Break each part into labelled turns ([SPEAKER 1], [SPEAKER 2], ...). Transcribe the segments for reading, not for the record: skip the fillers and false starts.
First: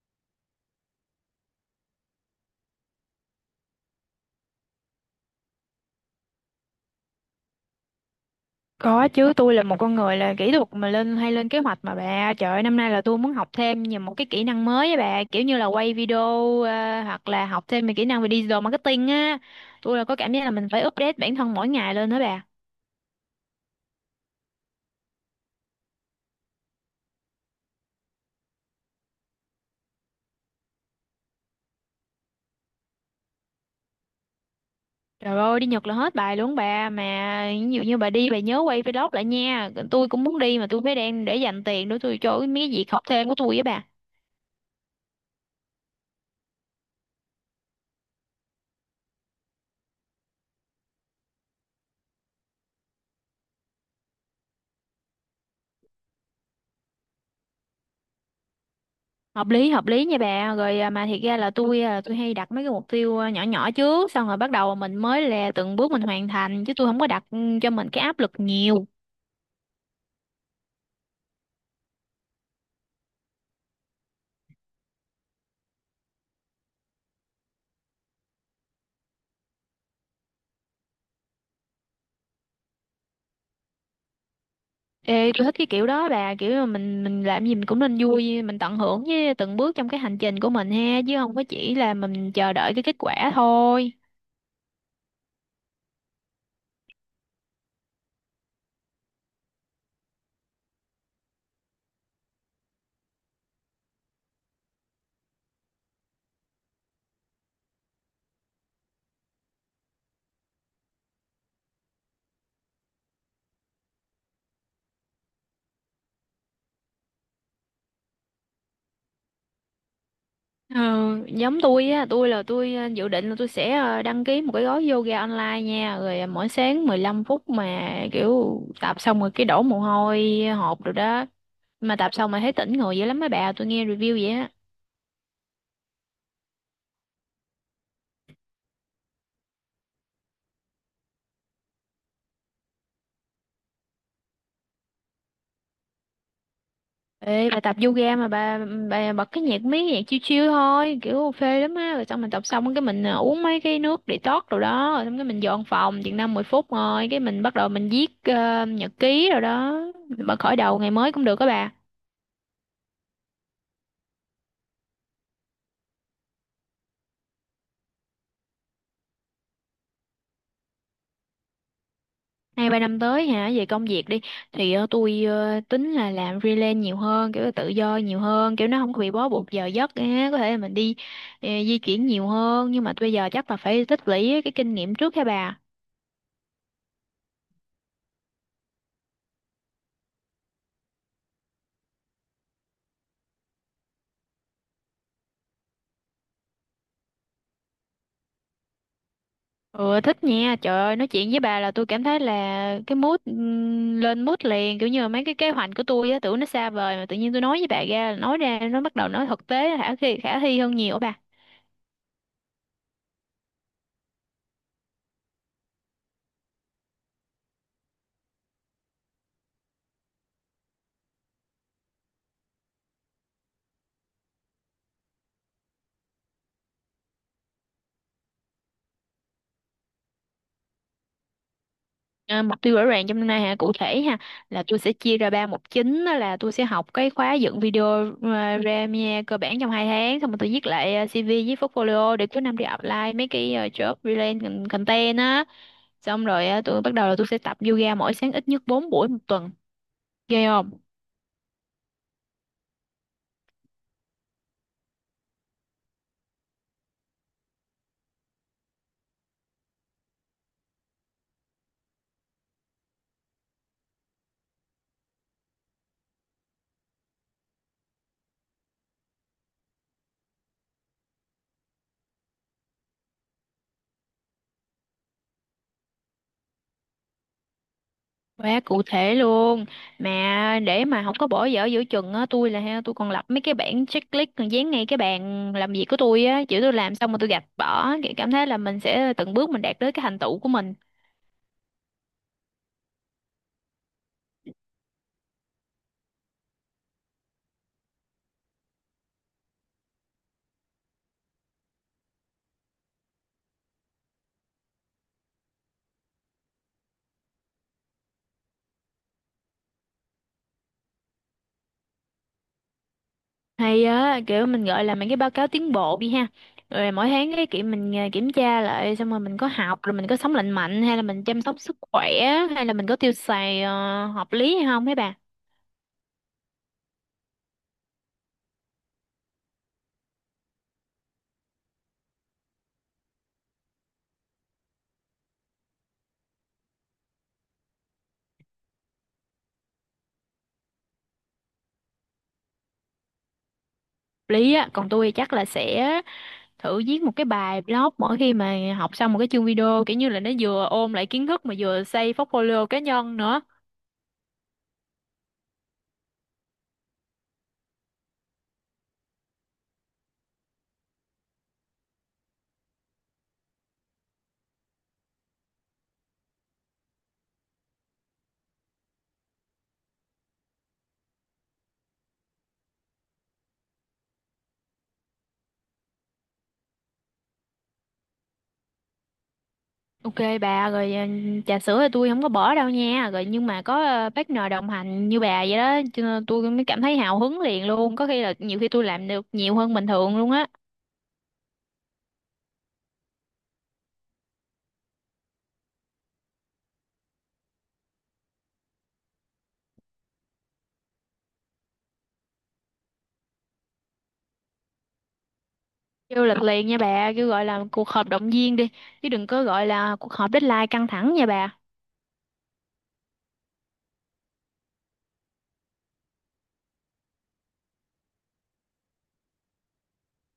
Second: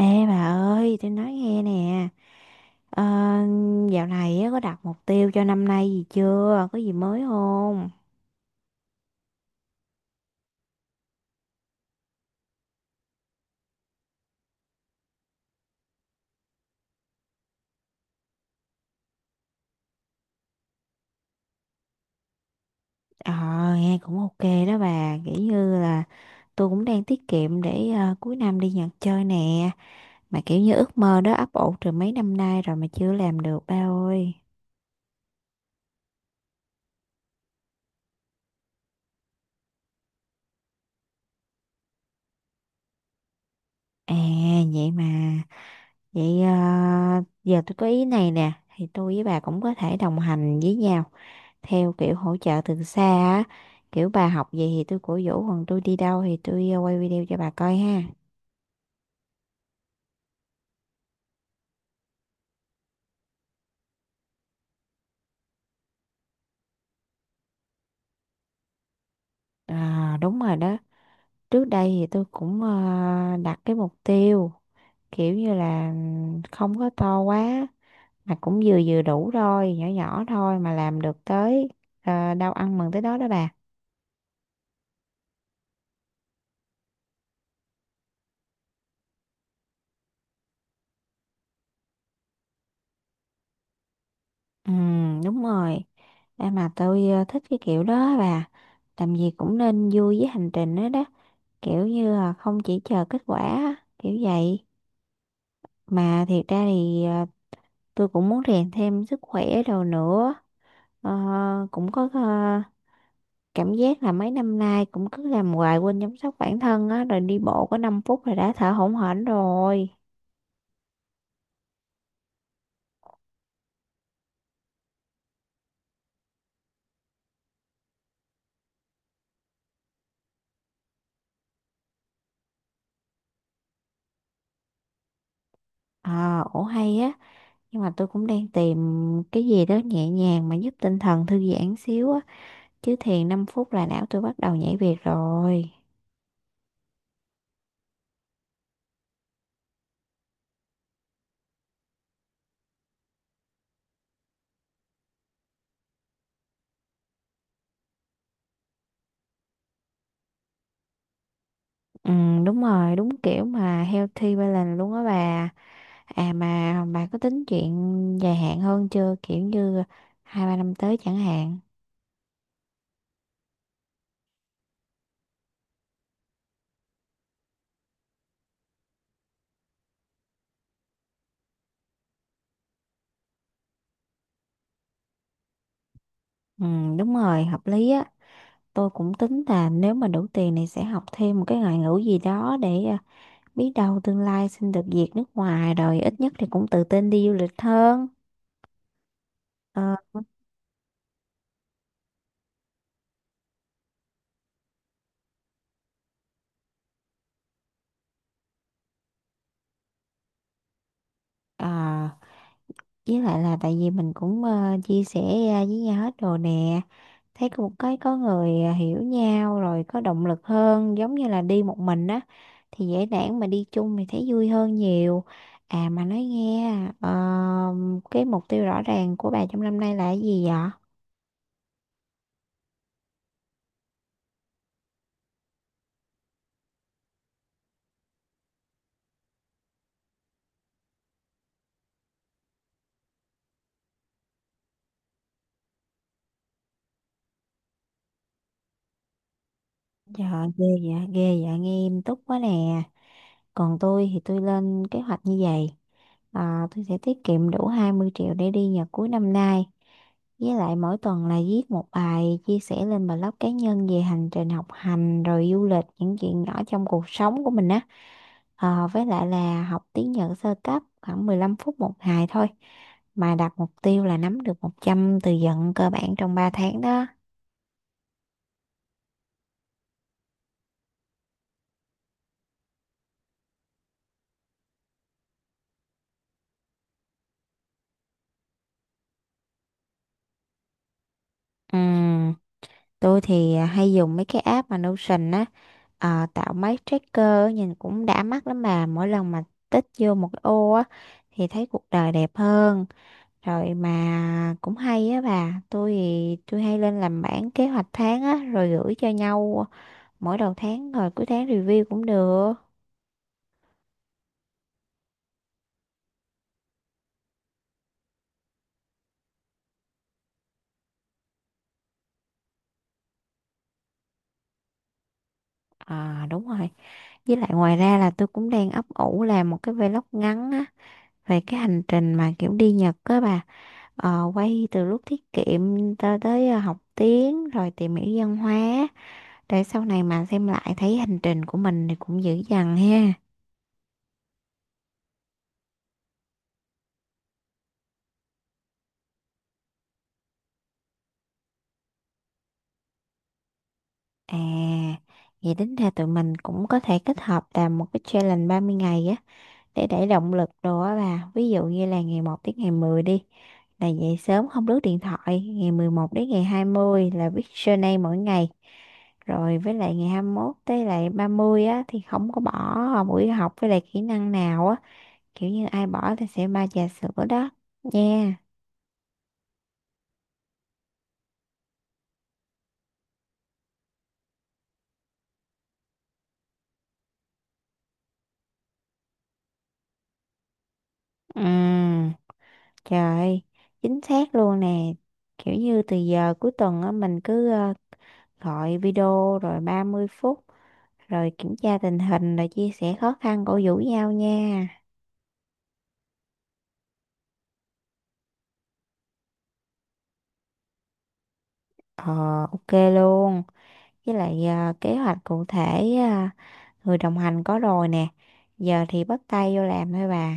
[SPEAKER 1] Ê bà ơi, tôi nói nghe nè, ờ, dạo này á, có đặt mục tiêu cho năm nay gì chưa? Có gì mới không?
[SPEAKER 2] Có chứ. Tôi là một con người là kỹ thuật mà lên hay lên kế hoạch mà bà, trời ơi, năm nay là tôi muốn học thêm nhiều một cái kỹ năng mới á bà, kiểu như là quay video, hoặc là học thêm về kỹ năng về digital marketing á. Tôi là có cảm giác là mình phải update bản thân mỗi ngày lên đó bà.
[SPEAKER 1] Ờ, nghe cũng ok đó bà, kiểu như là tôi cũng đang tiết kiệm để cuối năm đi Nhật chơi nè, mà kiểu như ước mơ đó ấp ủ từ mấy năm nay rồi mà chưa làm được ba ơi.
[SPEAKER 2] Trời ơi, đi Nhật là hết bài luôn bà, mà ví dụ như bà đi, bà nhớ quay vlog lại nha. Tôi cũng muốn đi mà tôi phải đang để dành tiền để tôi cho mấy cái việc học thêm của tôi với bà.
[SPEAKER 1] À, vậy mà, vậy giờ tôi có ý này nè, thì tôi với bà cũng có thể đồng hành với nhau, theo kiểu hỗ trợ từ xa á, kiểu bà học gì thì tôi cổ vũ, còn tôi đi đâu thì tôi quay video cho bà coi ha.
[SPEAKER 2] Hợp lý hợp lý nha bà. Rồi à, mà thiệt ra là tôi hay đặt mấy cái mục tiêu nhỏ nhỏ trước, xong rồi bắt đầu mình mới là từng bước mình hoàn thành, chứ tôi không có đặt, cho mình cái áp lực nhiều.
[SPEAKER 1] À, đúng rồi đó. Trước đây thì tôi cũng đặt cái mục tiêu kiểu như là không có to quá, mà cũng vừa vừa đủ thôi, nhỏ nhỏ thôi, mà làm được tới đâu ăn mừng tới đó đó bà.
[SPEAKER 2] Ê, tôi thích cái kiểu đó bà, kiểu mà mình làm gì mình cũng nên vui, mình tận hưởng với từng bước trong cái hành trình của mình ha, chứ không có chỉ là mình chờ đợi cái kết quả thôi.
[SPEAKER 1] Ừ, đúng rồi. À, mà tôi thích cái kiểu đó á bà, làm gì cũng nên vui với hành trình đó đó, kiểu như là không chỉ chờ kết quả á, kiểu vậy. Mà thiệt ra thì tôi cũng muốn rèn thêm sức khỏe đồ nữa. Ờ, cũng có cảm giác là mấy năm nay cũng cứ làm hoài quên chăm sóc bản thân á, rồi đi bộ có 5 phút là đã thở hổn hển rồi.
[SPEAKER 2] Ờ, giống tôi á, tôi dự định là tôi sẽ đăng ký một cái gói yoga online nha, rồi ờ, mỗi sáng 15 phút mà kiểu tập xong rồi cái đổ mồ hôi hột rồi đó, mà tập xong mà thấy tỉnh người dữ lắm mấy bà, tôi nghe review vậy á.
[SPEAKER 1] Ờ, ổ hay á. Nhưng mà tôi cũng đang tìm cái gì đó nhẹ nhàng mà giúp tinh thần thư giãn xíu á. Chứ thiền 5 phút là não tôi bắt đầu nhảy việc rồi.
[SPEAKER 2] Ê bà, tập yoga mà bà bật cái nhạc mấy cái nhạc chill chill thôi, kiểu phê lắm á, rồi xong mình tập xong cái mình uống mấy cái nước detox rồi đó, rồi xong cái mình dọn phòng chừng 5 10 phút, rồi cái mình bắt đầu mình viết nhật ký rồi đó. Mình bắt khởi đầu ngày mới cũng được các bà.
[SPEAKER 1] Ừ, đúng rồi, đúng kiểu mà healthy balance luôn á bà. À mà bà có tính chuyện dài hạn hơn chưa? Kiểu như hai ba năm tới chẳng hạn.
[SPEAKER 2] Nay 3 năm tới hả, về công việc đi thì ờ, tôi tính là làm freelance nhiều hơn, kiểu là tự do nhiều hơn, kiểu nó không có bị bó buộc giờ giấc á, có thể là mình đi, di chuyển nhiều hơn. Nhưng mà bây giờ chắc là phải tích lũy cái kinh nghiệm trước hả bà.
[SPEAKER 1] Ừ, đúng rồi, hợp lý á. Tôi cũng tính là nếu mà đủ tiền thì sẽ học thêm một cái ngoại ngữ gì đó để biết đâu tương lai xin được việc nước ngoài, rồi ít nhất thì cũng tự tin đi du lịch hơn. Ờ,
[SPEAKER 2] Ừ, thích nha, trời ơi, nói chuyện với bà là tôi cảm thấy là cái mood, lên mood liền, kiểu như là mấy cái kế hoạch của tôi á, tưởng nó xa vời mà tự nhiên tôi nói với bà ra, nói ra nó bắt đầu nó thực tế, khả thi hơn nhiều á bà.
[SPEAKER 1] à, với lại là tại vì mình cũng chia sẻ ra với nhau hết đồ nè, thấy cũng có người hiểu nhau rồi có động lực hơn, giống như là đi một mình á thì dễ nản, mà đi chung thì thấy vui hơn nhiều. À mà nói nghe ờ, cái mục tiêu rõ ràng của bà trong năm nay là cái gì vậy?
[SPEAKER 2] À, mục tiêu rõ ràng trong năm nay hả, cụ thể ha, là tôi sẽ chia ra ba mục chính. Đó là tôi sẽ học cái khóa dựng video, Premiere cơ bản trong 2 tháng, xong rồi tôi viết lại CV với portfolio để cuối năm đi apply mấy cái job related content á. Xong rồi ờ, tôi bắt đầu là tôi sẽ tập yoga mỗi sáng ít nhất 4 buổi 1 tuần.
[SPEAKER 1] Dạ
[SPEAKER 2] Ghê
[SPEAKER 1] ghê,
[SPEAKER 2] không?
[SPEAKER 1] dạ ghê, dạ nghe em tốt quá nè. Còn tôi thì tôi lên kế hoạch như vậy. Tôi sẽ tiết kiệm đủ 20 triệu để đi Nhật cuối năm nay. Với lại mỗi tuần là viết một bài chia sẻ lên blog cá nhân về hành trình học hành rồi du lịch, những chuyện nhỏ trong cuộc sống của mình á. Với lại là học tiếng Nhật sơ cấp khoảng 15 phút một ngày thôi, mà đặt mục tiêu là nắm được 100 từ vựng cơ bản trong 3 tháng đó.
[SPEAKER 2] Quá cụ thể luôn. Mà để mà không có bỏ dở giữa chừng á, tôi là ha, tôi còn lập mấy cái bảng checklist, còn dán ngay cái bàn làm việc của tôi á, chữ tôi làm xong mà tôi gạch bỏ, kiểu cảm thấy là mình sẽ từng bước mình đạt tới cái thành tựu của mình.
[SPEAKER 1] Ừ. Tôi thì hay dùng mấy cái app mà Notion á, tạo mấy tracker á, nhìn cũng đã mắt lắm bà. Mỗi lần mà tích vô một cái ô á thì thấy cuộc đời đẹp hơn. Rồi mà cũng hay á bà, tôi thì tôi hay lên làm bảng kế hoạch tháng á rồi gửi cho nhau mỗi đầu tháng, rồi cuối tháng review cũng được.
[SPEAKER 2] Hay á, kiểu mình gọi là mấy cái báo cáo tiến bộ đi ha, rồi mỗi tháng cái kiểu mình kiểm tra lại, xong rồi mình có học, rồi mình có sống lành mạnh hay là mình chăm sóc sức khỏe, hay là mình có tiêu xài hợp lý hay không mấy bà.
[SPEAKER 1] À, đúng rồi. Với lại ngoài ra là tôi cũng đang ấp ủ làm một cái vlog ngắn á, về cái hành trình mà kiểu đi Nhật á bà. Quay từ lúc tiết kiệm cho tới học tiếng rồi tìm hiểu văn hóa, để sau này mà xem lại thấy hành trình của mình thì cũng dữ dằn ha.
[SPEAKER 2] Lý á, còn tôi chắc là sẽ thử viết một cái bài blog mỗi khi mà học xong một cái chương video, kiểu như là nó vừa ôm lại kiến thức mà vừa xây portfolio cá nhân nữa.
[SPEAKER 1] À, vậy tính ra tụi mình cũng có thể kết hợp làm một cái challenge 30 ngày á, để đẩy động lực đồ á bà. Ví dụ như là ngày một tới ngày 10 đi là dậy sớm không lướt điện thoại, ngày 11 đến ngày 20 là viết journal mỗi ngày. Rồi với lại ngày 21 tới lại 30 á thì không có bỏ buổi học với lại kỹ năng nào á, kiểu như ai bỏ thì sẽ ba trà sữa đó nha.
[SPEAKER 2] Ok bà. Rồi ờ, trà sữa thì tôi không có bỏ đâu nha. Rồi nhưng mà có partner đồng hành như bà vậy đó, cho nên tôi mới cảm thấy hào hứng liền luôn, có khi là nhiều khi tôi làm được nhiều hơn bình thường luôn á.
[SPEAKER 1] Ừ, trời, chính xác luôn nè, kiểu như từ giờ cuối tuần á, mình cứ gọi video rồi 30 phút, rồi kiểm tra tình hình, rồi chia sẻ khó khăn, cổ vũ nhau nha.
[SPEAKER 2] Kêu lịch liền nha bà, kêu gọi là cuộc họp động viên đi, chứ đừng có gọi là cuộc họp deadline căng thẳng nha bà.
[SPEAKER 1] Ờ, ok luôn. Với lại kế hoạch cụ thể người đồng hành có rồi nè, giờ thì bắt tay vô làm thôi bà.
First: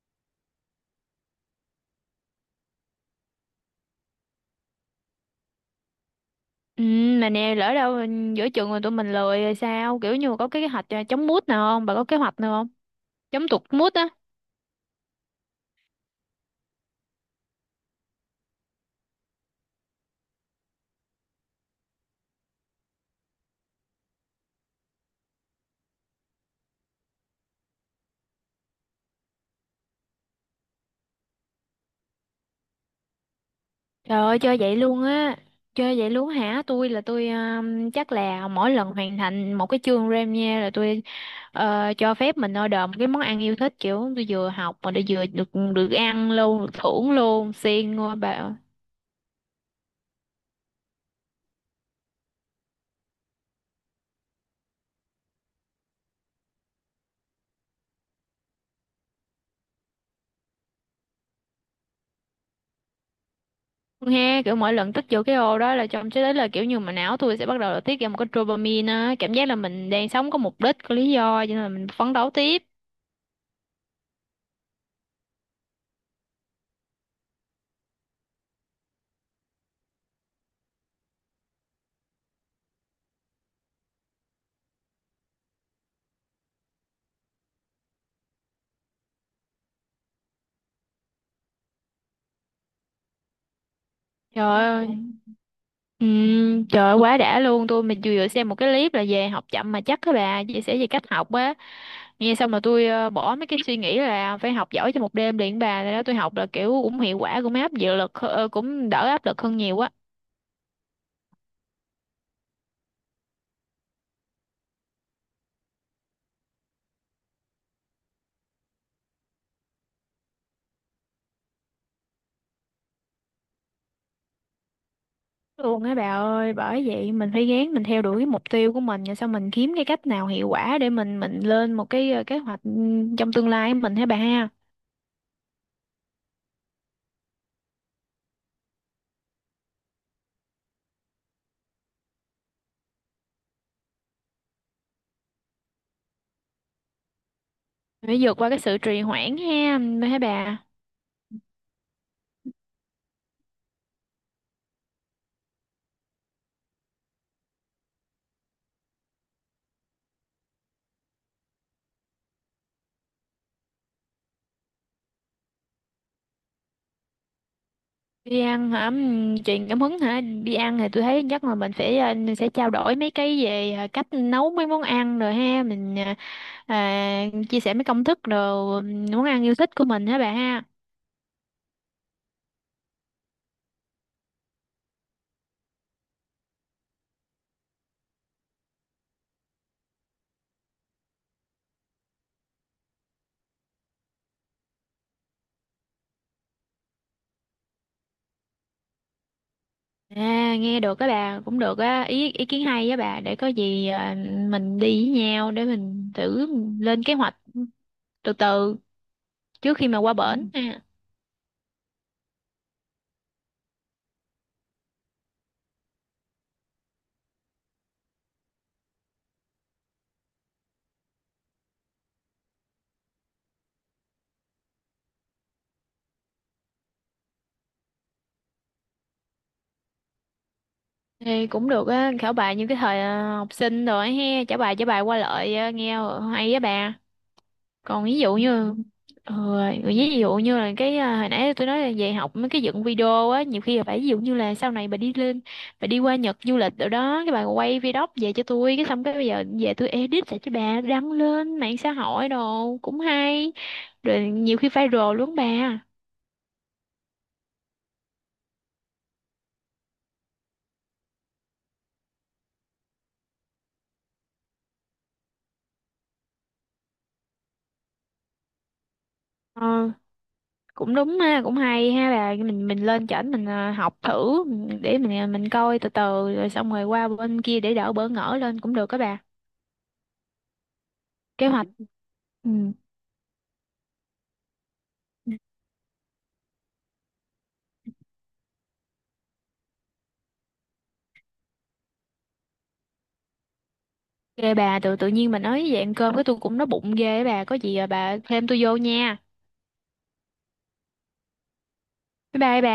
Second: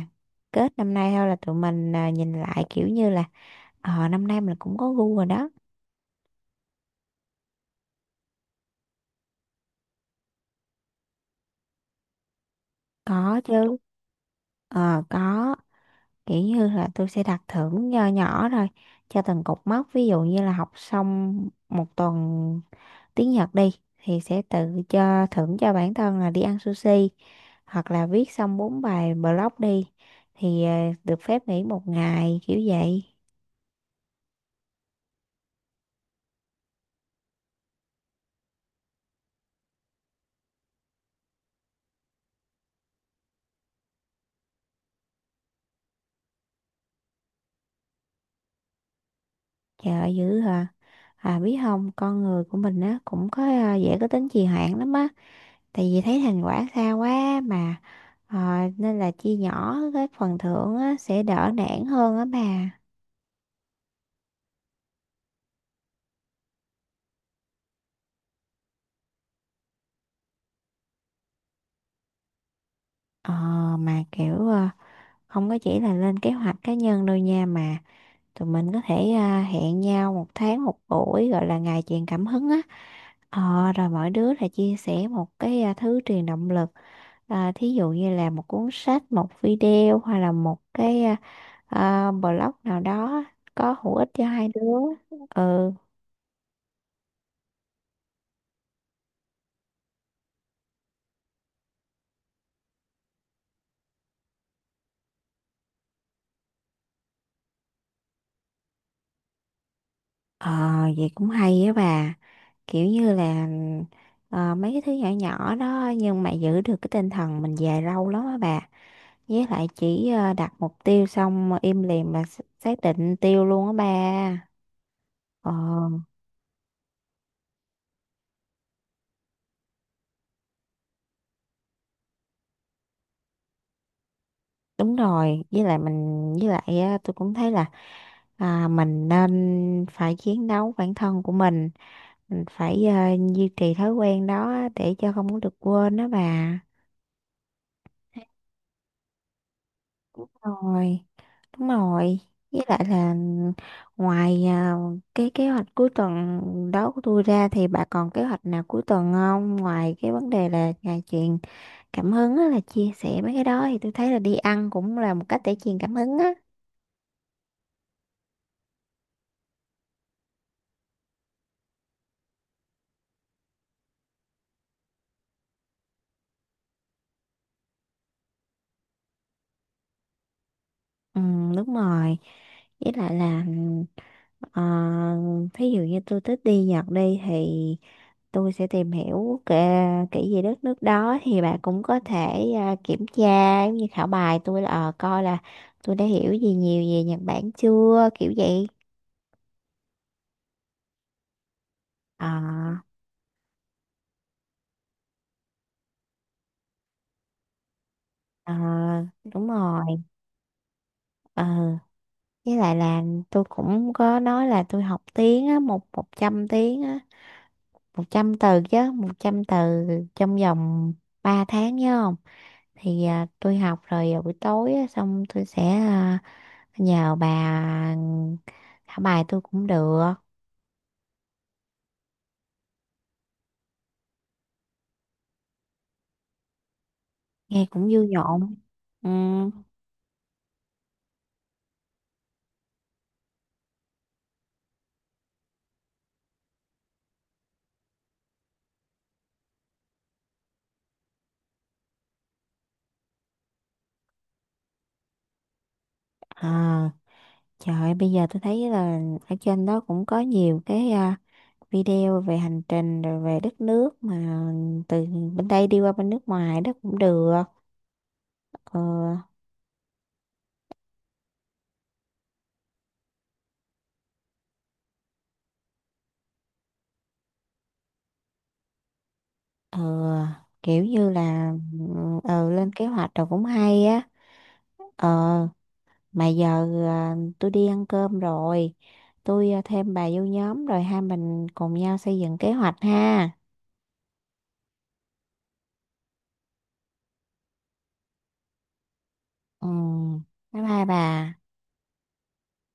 [SPEAKER 1] Kết năm nay thôi là tụi mình nhìn lại kiểu như là năm nay mình cũng có gu rồi đó.
[SPEAKER 2] Ừ, mà nè, lỡ đâu giữa chừng rồi tụi mình lười rồi sao, kiểu như có cái kế hoạch chống mút nào không bà, có kế hoạch nào.
[SPEAKER 1] Có
[SPEAKER 2] Giống tụt
[SPEAKER 1] chứ.
[SPEAKER 2] mút á.
[SPEAKER 1] Ờ có, kiểu như là tôi sẽ đặt thưởng nho nhỏ rồi cho từng cột mốc. Ví dụ như là học xong một tuần tiếng Nhật đi thì sẽ tự cho thưởng cho bản thân là đi ăn sushi, hoặc là viết xong bốn bài blog đi thì được phép nghỉ một ngày kiểu vậy.
[SPEAKER 2] Trời ơi, chơi vậy luôn á? Chơi vậy luôn hả? Tôi chắc là mỗi lần hoàn thành một cái chương RAM nha, là tôi cho phép mình order một cái món ăn yêu thích. Kiểu tôi vừa học mà tôi vừa được được ăn luôn, được thưởng luôn. Siêng ngôi bà.
[SPEAKER 1] Trời ơi, dữ hả? À biết không, con người của mình á cũng có dễ có tính trì hoãn lắm á, tại vì thấy thành quả xa quá mà ờ, nên là chia nhỏ cái phần thưởng á, sẽ đỡ nản hơn á bà.
[SPEAKER 2] Nghe kiểu mỗi lần tích vô cái ô đó là trong tới đấy, là kiểu như mà não tôi sẽ bắt đầu là tiết ra một cái dopamine á. Cảm giác là mình đang sống có mục đích, có lý do, cho nên là mình phấn đấu tiếp.
[SPEAKER 1] ờ, mà kiểu không có chỉ là lên kế hoạch cá nhân đâu nha, mà tụi mình có thể hẹn nhau một tháng một buổi gọi là ngày truyền cảm hứng á. Rồi mỗi đứa là chia sẻ một cái thứ truyền động lực. À, thí dụ như là một cuốn sách, một video, hoặc là một cái blog nào đó có hữu ích cho hai đứa.
[SPEAKER 2] Trời ơi.
[SPEAKER 1] Ừ.
[SPEAKER 2] Ừ, trời ơi, quá đã luôn tôi. Mình vừa vừa xem một cái clip là về học chậm mà chắc các bà chia sẻ về cách học á, nghe xong là tôi bỏ mấy cái suy nghĩ là phải học giỏi trong một đêm liền bà. Rồi đó tôi học là kiểu cũng hiệu quả, cũng áp dự lực cũng đỡ áp lực hơn nhiều á.
[SPEAKER 1] Ờ, vậy cũng hay á bà. Kiểu như là mấy cái thứ nhỏ nhỏ đó nhưng mà giữ được cái tinh thần mình dài lâu lắm á bà. Với lại chỉ đặt mục tiêu xong im lìm mà xác định mục tiêu luôn á bà. Ờ,
[SPEAKER 2] Luôn á bà ơi, bởi vậy mình phải gán mình theo đuổi cái mục tiêu của mình, rồi sau mình kiếm cái cách nào hiệu quả để mình lên một cái kế hoạch, trong tương lai của mình hả bà ha.
[SPEAKER 1] đúng rồi. Với lại mình, với lại á, tôi cũng thấy là mình nên phải chiến đấu bản thân của mình. Mình phải duy trì thói quen đó để cho không có được quên đó bà.
[SPEAKER 2] Phải vượt qua cái sự trì hoãn ha, hả bà.
[SPEAKER 1] Rồi. Đúng rồi, với lại là ngoài cái kế hoạch cuối tuần đó của tôi ra thì bà còn kế hoạch nào cuối tuần không? Ngoài cái vấn đề là ngày truyền cảm hứng á, là chia sẻ mấy cái đó, thì tôi thấy là đi ăn cũng là một cách để truyền cảm hứng á.
[SPEAKER 2] Đi ăn hả? Truyền cảm hứng hả? Đi ăn thì tôi thấy chắc là mình phải sẽ trao đổi mấy cái về cách nấu mấy món ăn rồi ha. Mình chia sẻ mấy công thức rồi, món ăn yêu thích của mình hả bà ha.
[SPEAKER 1] Ừ, đúng rồi. Với lại là Ờ, thí dụ như tôi thích đi Nhật đi thì tôi sẽ tìm hiểu kể, kỹ về đất nước đó thì bạn cũng có thể kiểm tra giống như khảo bài tôi, là coi là tôi đã hiểu gì nhiều về Nhật Bản chưa kiểu vậy.
[SPEAKER 2] À, nghe được á bà, cũng được á.
[SPEAKER 1] ờ
[SPEAKER 2] Ý ý kiến hay á bà, để có gì mình đi với nhau để mình thử lên kế hoạch từ
[SPEAKER 1] ờ,
[SPEAKER 2] từ,
[SPEAKER 1] đúng
[SPEAKER 2] trước khi mà
[SPEAKER 1] rồi.
[SPEAKER 2] qua, ừ, bển ha.
[SPEAKER 1] ờ với lại là tôi cũng có nói là tôi học tiếng á, một 100 tiếng á, 100 từ chứ, một trăm từ trong vòng 3 tháng, nhớ không? Thì tôi học rồi buổi tối á, xong tôi sẽ nhờ bà thả bài tôi cũng được.
[SPEAKER 2] Ê, cũng được á, khảo bài như cái thời học sinh rồi ha, trả bài qua lại, nghe hay á bà.
[SPEAKER 1] Nghe cũng
[SPEAKER 2] Còn
[SPEAKER 1] vui
[SPEAKER 2] ví dụ
[SPEAKER 1] nhộn.
[SPEAKER 2] như,
[SPEAKER 1] Ừ.
[SPEAKER 2] ờ, ví dụ như là cái à, hồi nãy tôi nói là về học mấy cái dựng video á, nhiều khi là phải, ví dụ như là sau này bà đi lên, bà đi qua Nhật du lịch rồi đó, cái bà quay video về cho tôi, cái xong cái bây giờ về tôi edit lại cho bà đăng lên mạng xã hội đồ cũng hay, rồi nhiều khi viral luôn bà.
[SPEAKER 1] à, trời ơi, bây giờ tôi thấy là ở trên đó cũng có nhiều cái video về hành trình rồi về đất nước mà từ bên đây đi qua bên nước ngoài đó cũng được. ờ,
[SPEAKER 2] Ờ, cũng đúng ha, cũng hay ha bà. Mình lên chảnh, mình học thử, để mình mình coi từ từ, rồi xong rồi qua bên kia để đỡ bỡ ngỡ lên cũng được các bà.
[SPEAKER 1] ờ, kiểu như
[SPEAKER 2] Kế
[SPEAKER 1] là
[SPEAKER 2] hoạch, ừ.
[SPEAKER 1] lên kế hoạch rồi cũng hay á. ờ mà giờ tôi đi ăn cơm rồi, tôi thêm bà vô nhóm rồi hai mình cùng nhau xây dựng kế hoạch ha.
[SPEAKER 2] Ghê bà, tự tự nhiên bà nói vậy ăn cơm, cái tôi cũng nói bụng ghê á bà. Có gì à bà thêm tôi vô nha.
[SPEAKER 1] Ừ, bye bye bà.
[SPEAKER 2] Bye bye bà.